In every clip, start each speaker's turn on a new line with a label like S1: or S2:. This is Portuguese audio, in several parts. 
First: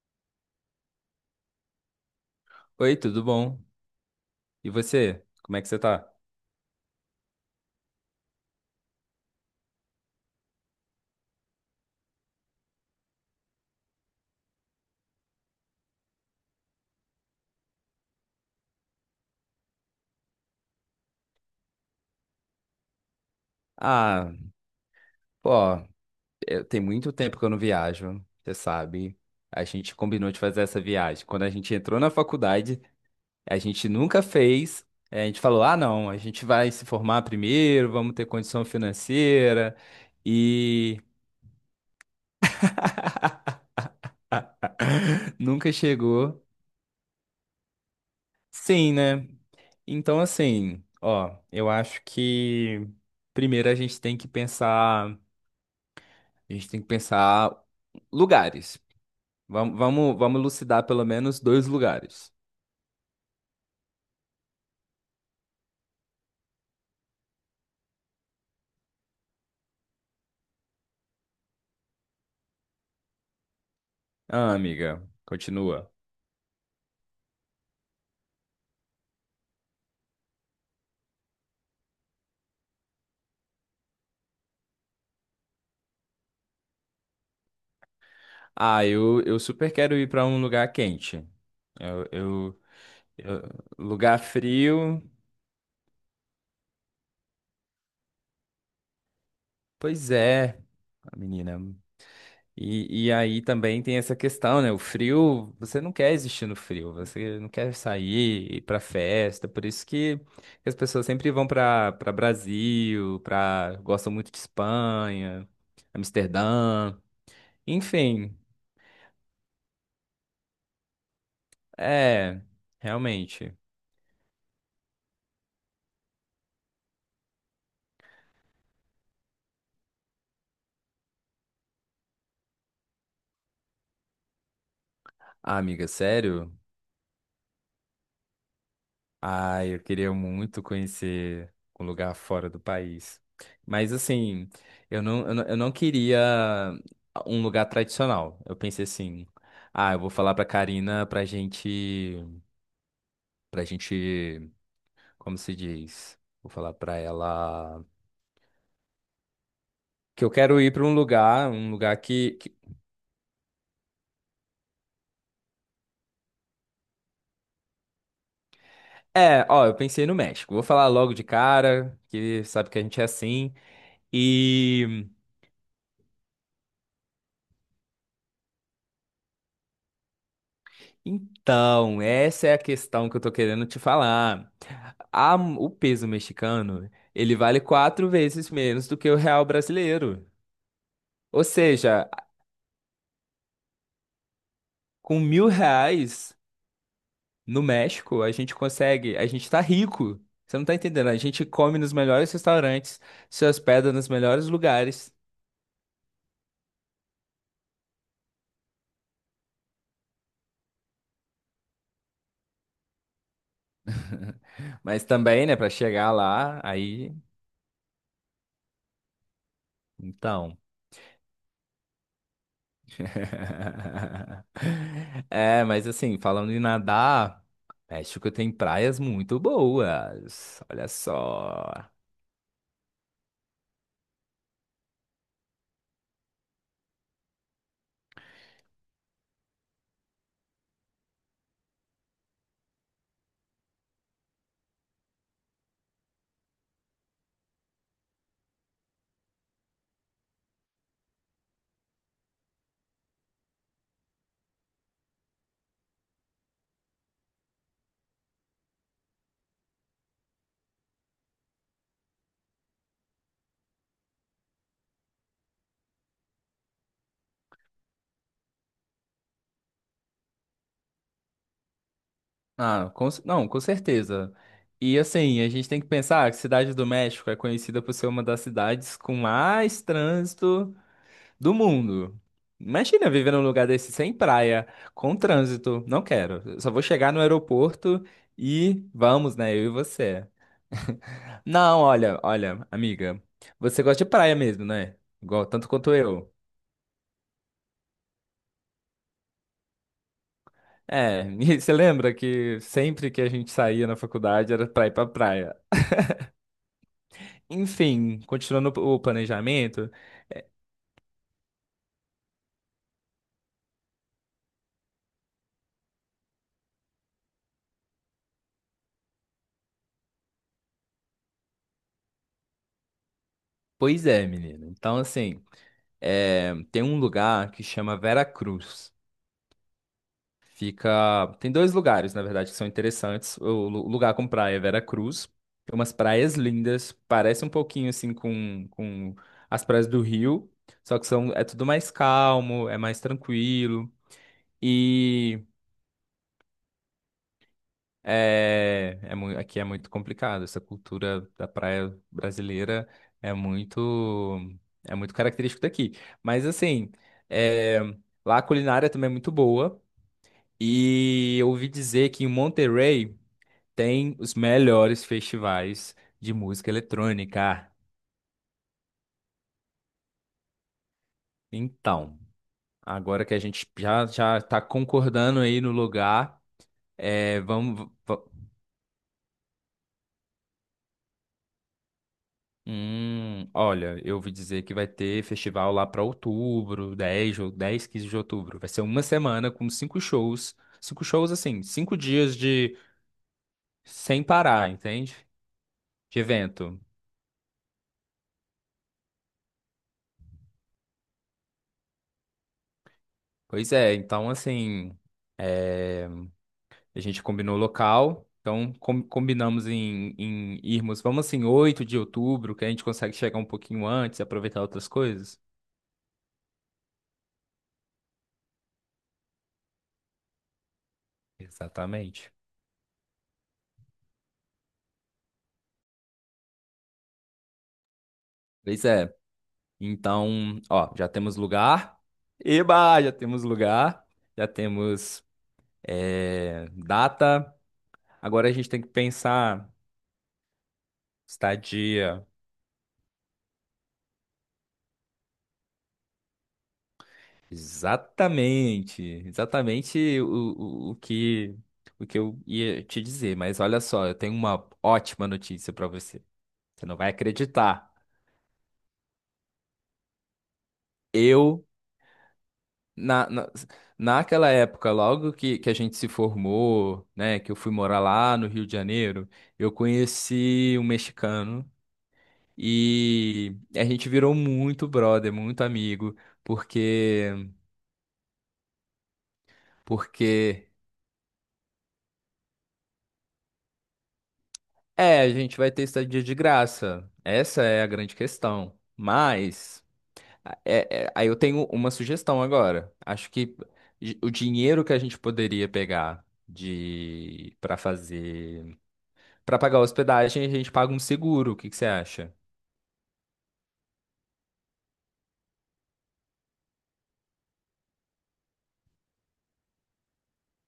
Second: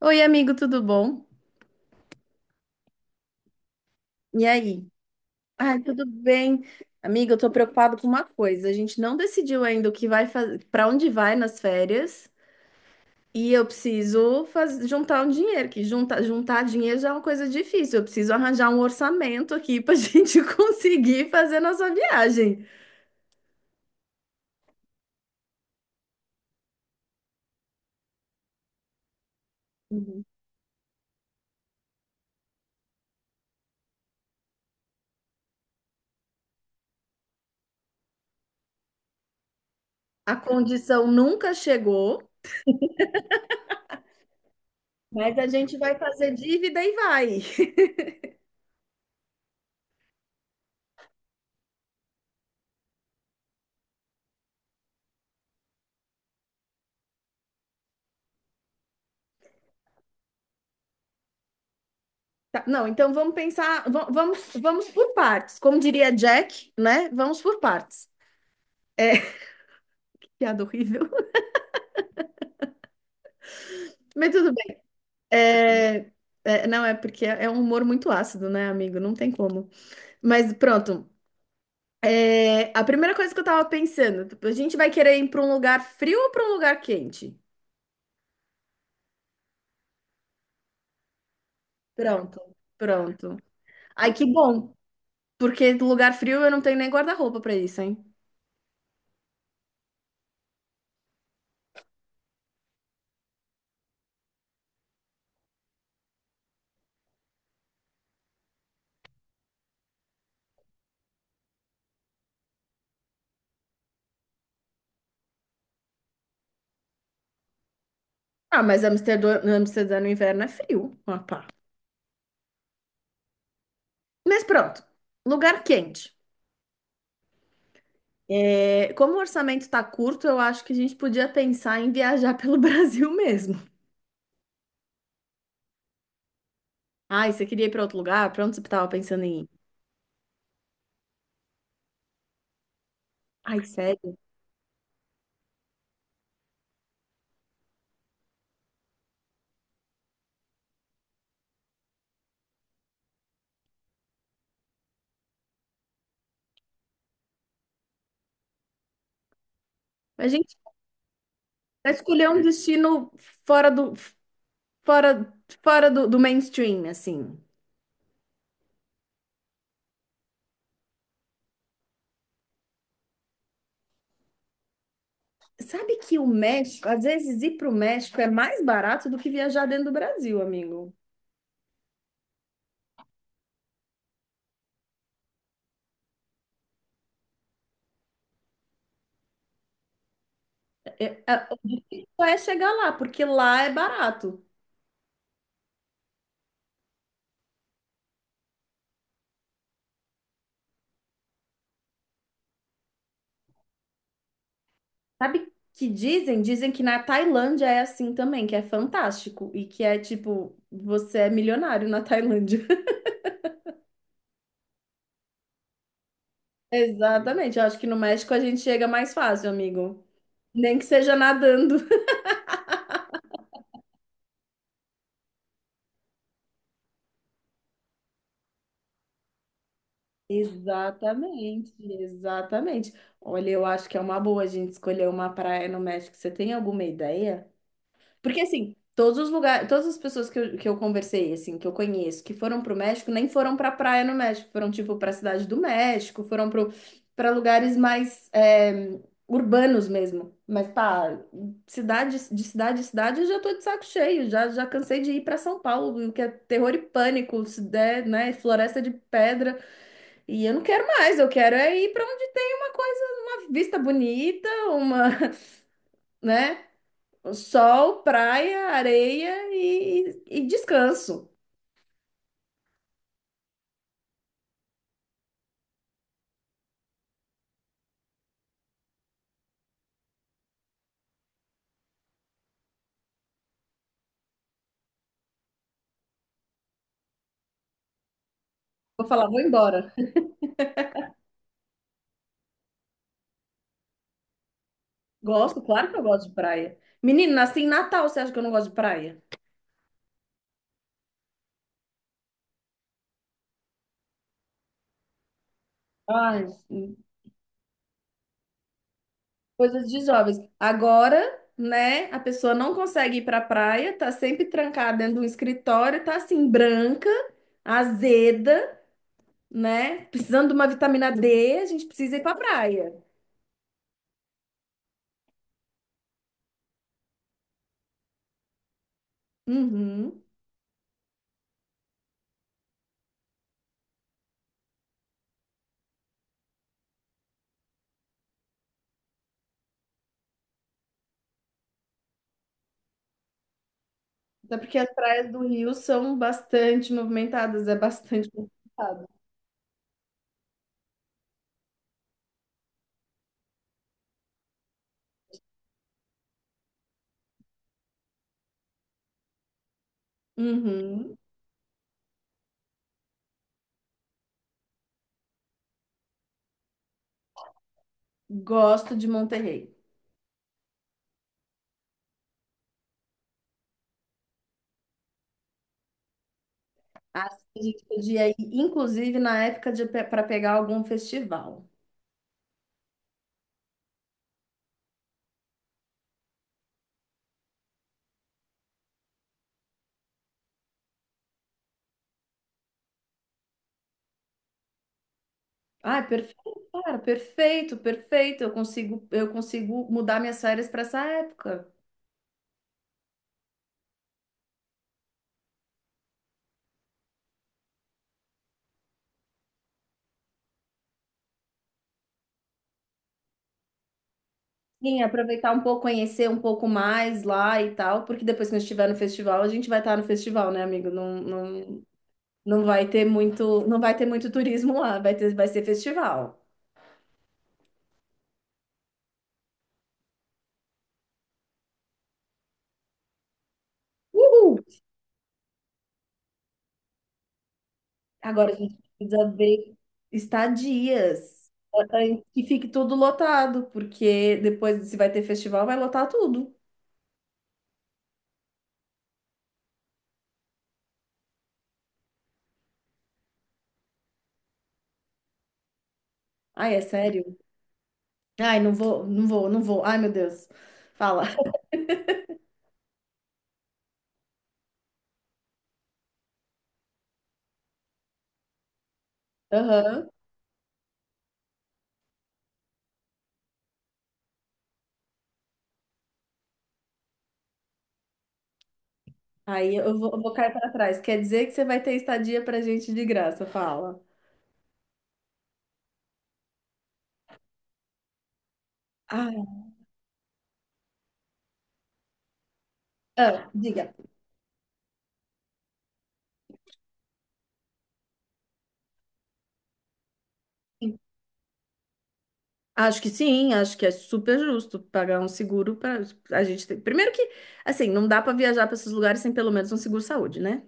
S1: Oi, amigo, tudo bom?
S2: Oi, tudo bom?
S1: E
S2: E
S1: aí?
S2: você? Como é que você
S1: Ai, tudo
S2: tá?
S1: bem. Amigo, eu tô preocupado com uma coisa. A gente não decidiu ainda o que vai fazer, para onde vai nas férias, e eu preciso juntar um dinheiro, que juntar dinheiro já é uma coisa difícil. Eu preciso arranjar um orçamento aqui pra gente conseguir fazer nossa viagem.
S2: Ah, pô, tem muito tempo que eu não viajo, você sabe. A gente
S1: Uhum.
S2: combinou de fazer essa viagem. Quando a gente entrou na faculdade, a gente nunca fez. A gente falou: ah, não, a gente vai se formar primeiro, vamos ter condição financeira.
S1: A
S2: E
S1: condição nunca chegou, mas a
S2: nunca
S1: gente vai fazer
S2: chegou.
S1: dívida e vai.
S2: Sim, né? Então, assim, ó, eu acho que primeiro a gente tem que pensar. A gente tem que pensar lugares. Vamos elucidar pelo menos dois lugares.
S1: Tá, não, então vamos pensar, vamos, vamos por partes. Como diria Jack, né? Vamos por partes. É, piada horrível. Mas tudo
S2: Ah,
S1: bem.
S2: amiga, continua.
S1: É, é, não, é porque é um humor muito ácido, né, amigo? Não tem como. Mas pronto. É, a primeira coisa que eu tava pensando, tipo, a gente vai querer ir pra um lugar frio ou pra um lugar quente?
S2: Ah, eu super quero ir para um lugar quente. Eu,
S1: Pronto,
S2: eu,
S1: pronto.
S2: eu-
S1: Ai,
S2: lugar
S1: que bom,
S2: frio.
S1: porque lugar frio eu não tenho nem guarda-roupa pra isso, hein?
S2: Pois é, menina. E aí também tem essa questão, né? O frio, você não quer existir no frio, você não quer sair, ir pra festa, por isso que as pessoas sempre vão pra para Brasil, pra gostam muito de Espanha, Amsterdã, enfim,
S1: Ah, mas Amsterdã, Amsterdã no inverno é frio. Ah, pá.
S2: é, realmente.
S1: Mas pronto, lugar quente. É, como o orçamento tá curto, eu acho que a gente podia pensar em viajar pelo Brasil mesmo.
S2: Ah, amiga, sério?
S1: Ai, você queria ir para outro lugar? Para onde você estava pensando em ir?
S2: Ah, eu queria muito conhecer um lugar fora do país.
S1: Ai,
S2: Mas
S1: sério?
S2: assim, eu não queria um lugar tradicional. Eu pensei assim, ah, eu vou falar pra Karina pra gente, como se diz? Vou falar pra ela que
S1: A
S2: eu
S1: gente
S2: quero ir pra um lugar, um
S1: vai
S2: lugar
S1: escolher
S2: que,
S1: um
S2: que...
S1: destino fora do, fora, fora do mainstream, assim.
S2: É, ó, eu pensei no México. Vou falar logo de cara, que sabe que a gente é assim.
S1: Sabe que o México, às vezes ir para o México é mais barato do que viajar dentro do Brasil, amigo.
S2: Então, essa é a questão que eu tô querendo te falar. O peso mexicano, ele vale 4 vezes menos do que o real brasileiro.
S1: É,
S2: Ou
S1: é, o difícil
S2: seja,
S1: é chegar lá, porque lá é barato.
S2: com R$ 1.000 no México, a gente consegue, a gente tá rico. Você não tá entendendo? A gente come nos melhores restaurantes, se hospeda nos melhores lugares.
S1: Sabe que dizem? Dizem que na Tailândia é assim também, que é fantástico e que é tipo, você é milionário na Tailândia.
S2: Mas também, né, pra chegar lá, aí,
S1: Exatamente. Eu acho que no México a gente chega mais fácil, amigo.
S2: então.
S1: Nem que seja nadando.
S2: É, mas assim, falando em nadar, México tem praias muito boas. Olha
S1: Exatamente,
S2: só.
S1: exatamente. Olha, eu acho que é uma boa a gente escolher uma praia no México. Você tem alguma ideia? Porque assim, todos os lugares, todas as pessoas que eu conversei, assim, que eu conheço, que foram pro México, nem foram pra praia no México, foram tipo pra cidade do México, foram pro, pra lugares mais é, urbanos mesmo. Mas pá, cidade, de cidade em cidade, eu já tô de saco cheio, já, já cansei de ir pra São Paulo, que é terror e pânico, se der, né, floresta de pedra, e eu não quero mais, eu quero é ir pra onde tem uma coisa, uma vista bonita, uma, né? Sol, praia, areia e descanso.
S2: Ah, não, com certeza. E assim, a gente tem que pensar que Cidade do México é conhecida por ser uma das cidades com mais trânsito do mundo. Imagina viver num lugar desse sem praia, com trânsito. Não quero. Eu só vou chegar no aeroporto e
S1: Vou falar,
S2: vamos,
S1: vou
S2: né? Eu e
S1: embora.
S2: você. Não, olha, olha, amiga, você gosta de praia mesmo, né? Igual,
S1: Gosto,
S2: tanto
S1: claro
S2: quanto
S1: que eu gosto
S2: eu.
S1: de praia. Menino, nasci em Natal, você acha que eu não gosto de praia?
S2: É, e você lembra que sempre que a gente saía na faculdade era pra ir pra praia.
S1: Ai,
S2: Enfim, continuando o
S1: coisas
S2: planejamento,
S1: de jovens. Agora, né, a pessoa não consegue ir pra praia, tá sempre trancada dentro de um escritório, tá assim, branca, azeda, né? Precisando de uma vitamina D, a gente precisa ir pra praia.
S2: pois é, menina. Então, assim, tem um lugar que chama Vera Cruz.
S1: Uhum.
S2: Fica. Tem dois lugares, na verdade, que são interessantes. O lugar com praia é Veracruz. Tem umas praias lindas. Parece um pouquinho assim com as praias do Rio. Só que é tudo mais calmo, é mais tranquilo.
S1: Até porque as praias do
S2: E
S1: Rio são bastante movimentadas, é bastante
S2: é...
S1: movimentado.
S2: É mui- aqui é muito complicado. Essa cultura da praia brasileira é muito. É muito característico daqui. Mas assim, é, lá a culinária também é muito boa.
S1: Uhum.
S2: E eu ouvi dizer que em Monterrey tem os melhores festivais de música eletrônica.
S1: Gosto de Monterrey.
S2: Então, agora que a gente já já está concordando aí no lugar,
S1: Acho que a gente
S2: vamos. va-
S1: podia ir, inclusive, na época de para pegar algum festival.
S2: Hum, olha, eu ouvi dizer que vai ter festival lá para outubro, 10 ou 10 15 de outubro. Vai ser uma semana com cinco shows. Cinco shows, assim, 5 dias de sem parar, entende?
S1: Ah,
S2: De
S1: perfeito,
S2: evento.
S1: cara, perfeito, perfeito. Eu consigo mudar minhas férias para essa época.
S2: Pois é, então assim. é, A gente combinou o local, então combinamos em irmos, vamos assim, 8 de outubro, que a gente consegue chegar um pouquinho antes e aproveitar outras
S1: Sim,
S2: coisas.
S1: aproveitar um pouco, conhecer um pouco mais lá e tal, porque depois que a gente estiver no festival, a gente vai estar no festival, né, amigo? Não, não,
S2: Exatamente.
S1: não vai ter muito, não vai ter muito turismo lá, vai ter, vai ser festival.
S2: Pois é. Então, ó, já temos lugar. Eba, já temos lugar. Já
S1: Uhul!
S2: temos data. Agora
S1: Agora
S2: a
S1: a
S2: gente
S1: gente
S2: tem que
S1: precisa
S2: pensar
S1: ver estadias antes
S2: estadia.
S1: que fique tudo lotado, porque depois, se vai ter festival, vai lotar tudo.
S2: Exatamente. Exatamente o, o que o que eu ia te dizer, mas olha só, eu tenho uma ótima notícia para você.
S1: Ai, é
S2: Você não vai
S1: sério?
S2: acreditar.
S1: Ai, não vou, não vou, não vou. Ai, meu Deus. Fala.
S2: Eu, na, na, naquela época, logo que a gente se formou, né, que eu fui morar lá no Rio de Janeiro, eu
S1: Aham.
S2: conheci um mexicano e a gente virou muito brother, muito amigo, porque,
S1: Aí eu vou cair
S2: porque,
S1: para trás. Quer dizer que você vai ter estadia pra gente de graça, fala.
S2: é, a gente vai ter estadia de graça. Essa é a grande questão.
S1: Ah,
S2: Mas. Aí eu tenho uma sugestão agora. Acho
S1: ah,
S2: que
S1: diga.
S2: o dinheiro que a gente poderia pegar de para fazer para pagar a hospedagem, a gente paga um seguro. O que que você acha?
S1: Acho que sim, acho que é super justo pagar um seguro para a gente ter. Primeiro que, assim, não dá para viajar para esses lugares sem pelo menos um seguro saúde, né?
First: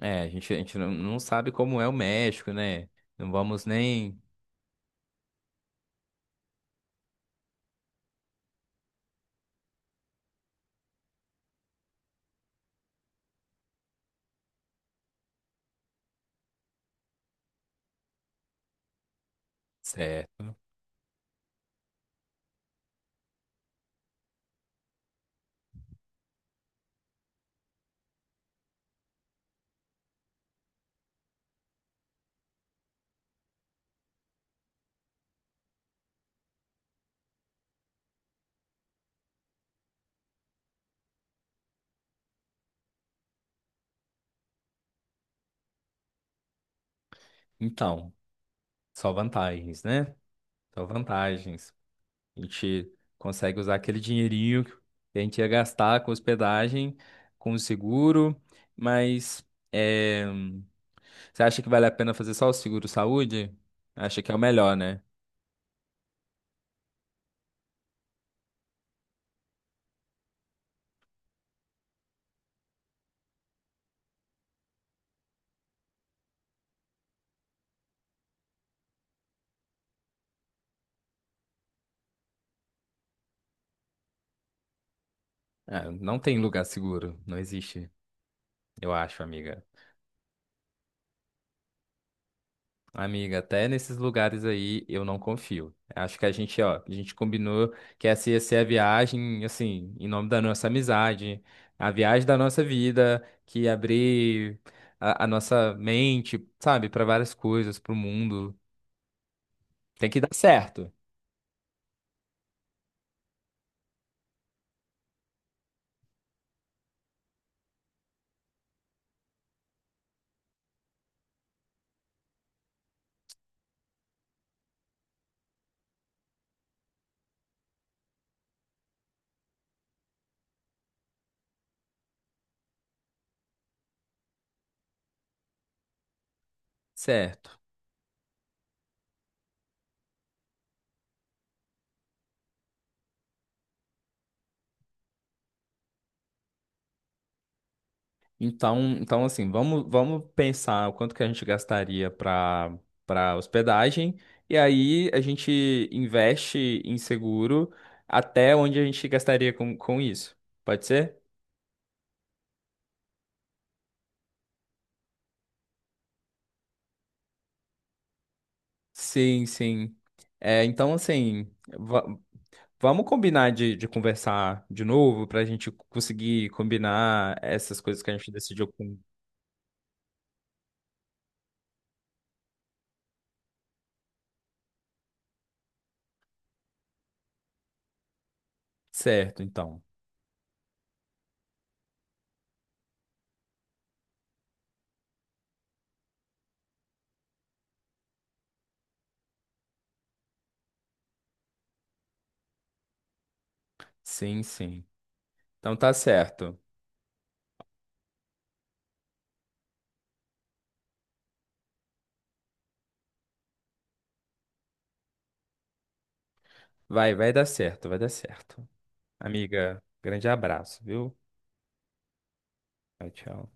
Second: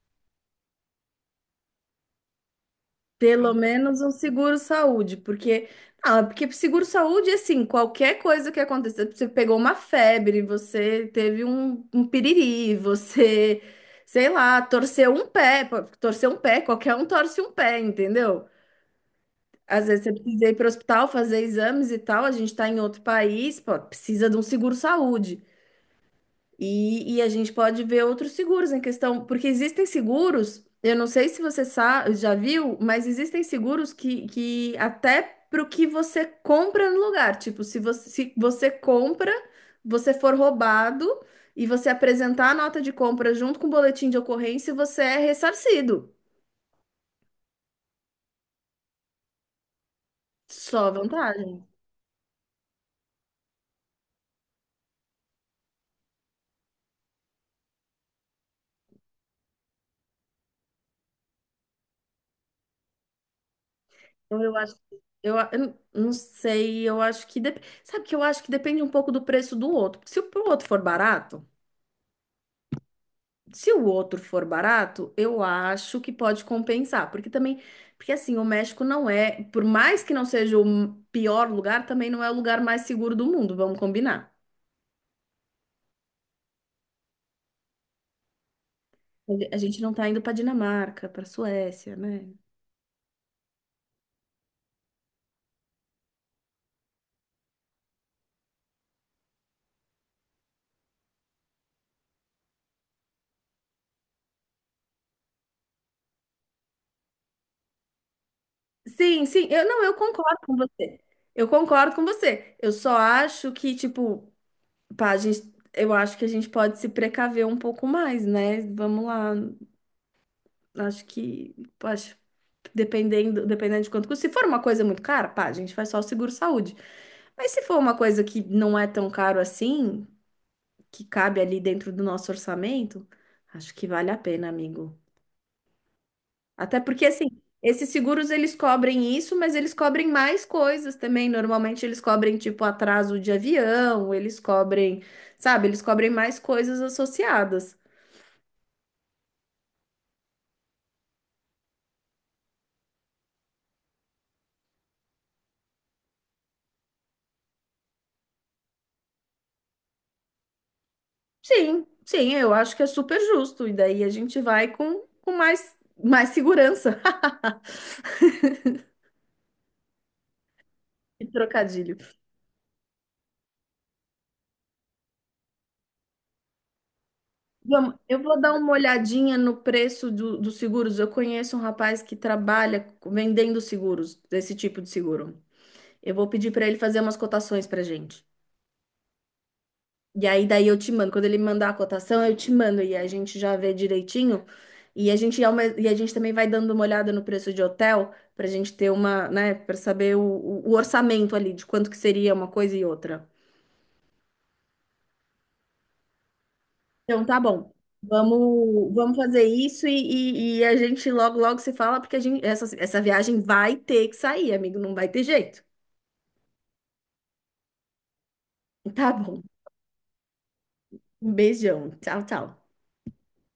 S2: É, a gente não sabe como é o México, né? Não
S1: Pelo
S2: vamos
S1: menos um
S2: nem.
S1: seguro-saúde, porque ah, porque seguro-saúde, assim, qualquer coisa que aconteça, você pegou uma febre, você teve um, piriri, você, sei lá, torceu um pé, pô, torceu um pé, qualquer um torce um pé, entendeu? Às vezes você precisa ir
S2: Certo.
S1: para o hospital fazer exames e tal, a gente está em outro país, pô, precisa de um seguro-saúde. E a gente pode ver outros seguros em questão, porque existem seguros, eu não sei se você já viu, mas existem seguros que até para o que você compra no lugar. Tipo, se você compra, você for roubado e você apresentar a nota de compra junto com o boletim de ocorrência, você é ressarcido.
S2: Então, só vantagens, né? Só
S1: Só vantagem.
S2: vantagens. A gente consegue usar aquele dinheirinho que a gente ia gastar com hospedagem, com o seguro, mas. é, Você acha que vale a pena fazer só o seguro saúde? Acha que é o
S1: Então eu acho
S2: melhor,
S1: que.
S2: né?
S1: Eu não sei, eu acho que. Sabe que eu acho que depende um pouco do preço do outro. Porque se o outro for barato. Se o outro for barato, eu acho que pode compensar, porque também, porque assim, o México não é, por mais que não seja o pior lugar, também não é o lugar mais seguro do mundo, vamos combinar.
S2: Ah, não tem lugar seguro, não existe, eu acho,
S1: A
S2: amiga.
S1: gente não tá indo para Dinamarca, para Suécia, né?
S2: Amiga, até nesses lugares aí eu não confio. Acho que a gente, ó, a gente combinou que essa ia ser a viagem, assim, em nome da nossa amizade, a viagem da nossa vida, que ia abrir a nossa mente, sabe, para várias coisas, para o mundo.
S1: Sim, sim, eu não, eu
S2: Tem que dar
S1: concordo com
S2: certo,
S1: você. Eu concordo com você. Eu só acho que, tipo, pá, eu acho que a gente pode se precaver um pouco mais, né? Vamos lá. Acho que, acho, dependendo, dependendo de quanto custa. Se for uma coisa muito cara, pá, a gente faz só o seguro-saúde. Mas se for uma coisa que não é tão caro assim, que cabe ali dentro do nosso orçamento, acho que vale a pena, amigo. Até porque, assim,
S2: certo.
S1: esses seguros eles cobrem isso, mas eles cobrem mais coisas também. Normalmente eles cobrem, tipo, atraso de avião, eles cobrem, sabe, eles cobrem mais coisas associadas.
S2: Então assim, vamos pensar o quanto que a gente gastaria para hospedagem e aí a gente investe em seguro até onde a gente gastaria com isso. Pode ser?
S1: Sim, sim, eu acho que é super justo. E daí a gente vai com mais, mais segurança.
S2: Sim, sim. É, então,
S1: Que
S2: assim,
S1: trocadilho.
S2: va- vamos combinar de conversar de novo para a gente conseguir combinar essas
S1: Vamos,
S2: coisas que a
S1: eu
S2: gente
S1: vou dar
S2: decidiu
S1: uma
S2: com...
S1: olhadinha no preço dos seguros. Eu conheço um rapaz que trabalha vendendo seguros, desse tipo de seguro. Eu vou pedir para ele fazer umas cotações para gente.
S2: Certo, então.
S1: E aí daí eu te mando. Quando ele mandar a cotação, eu te mando e a gente já vê direitinho. E a gente, e a gente também vai dando uma olhada no preço de hotel para a gente ter uma, né, para saber o orçamento ali de quanto que seria uma coisa e outra.
S2: Sim, sim. Então tá certo.
S1: Então tá bom. Vamos, vamos fazer isso e a gente logo logo se fala porque essa viagem vai ter que sair, amigo, não vai ter jeito.
S2: Vai dar certo, vai dar certo.
S1: Tá bom.
S2: Amiga, grande abraço, viu?
S1: Um beijão. Tchau, tchau.
S2: Tchau, tchau.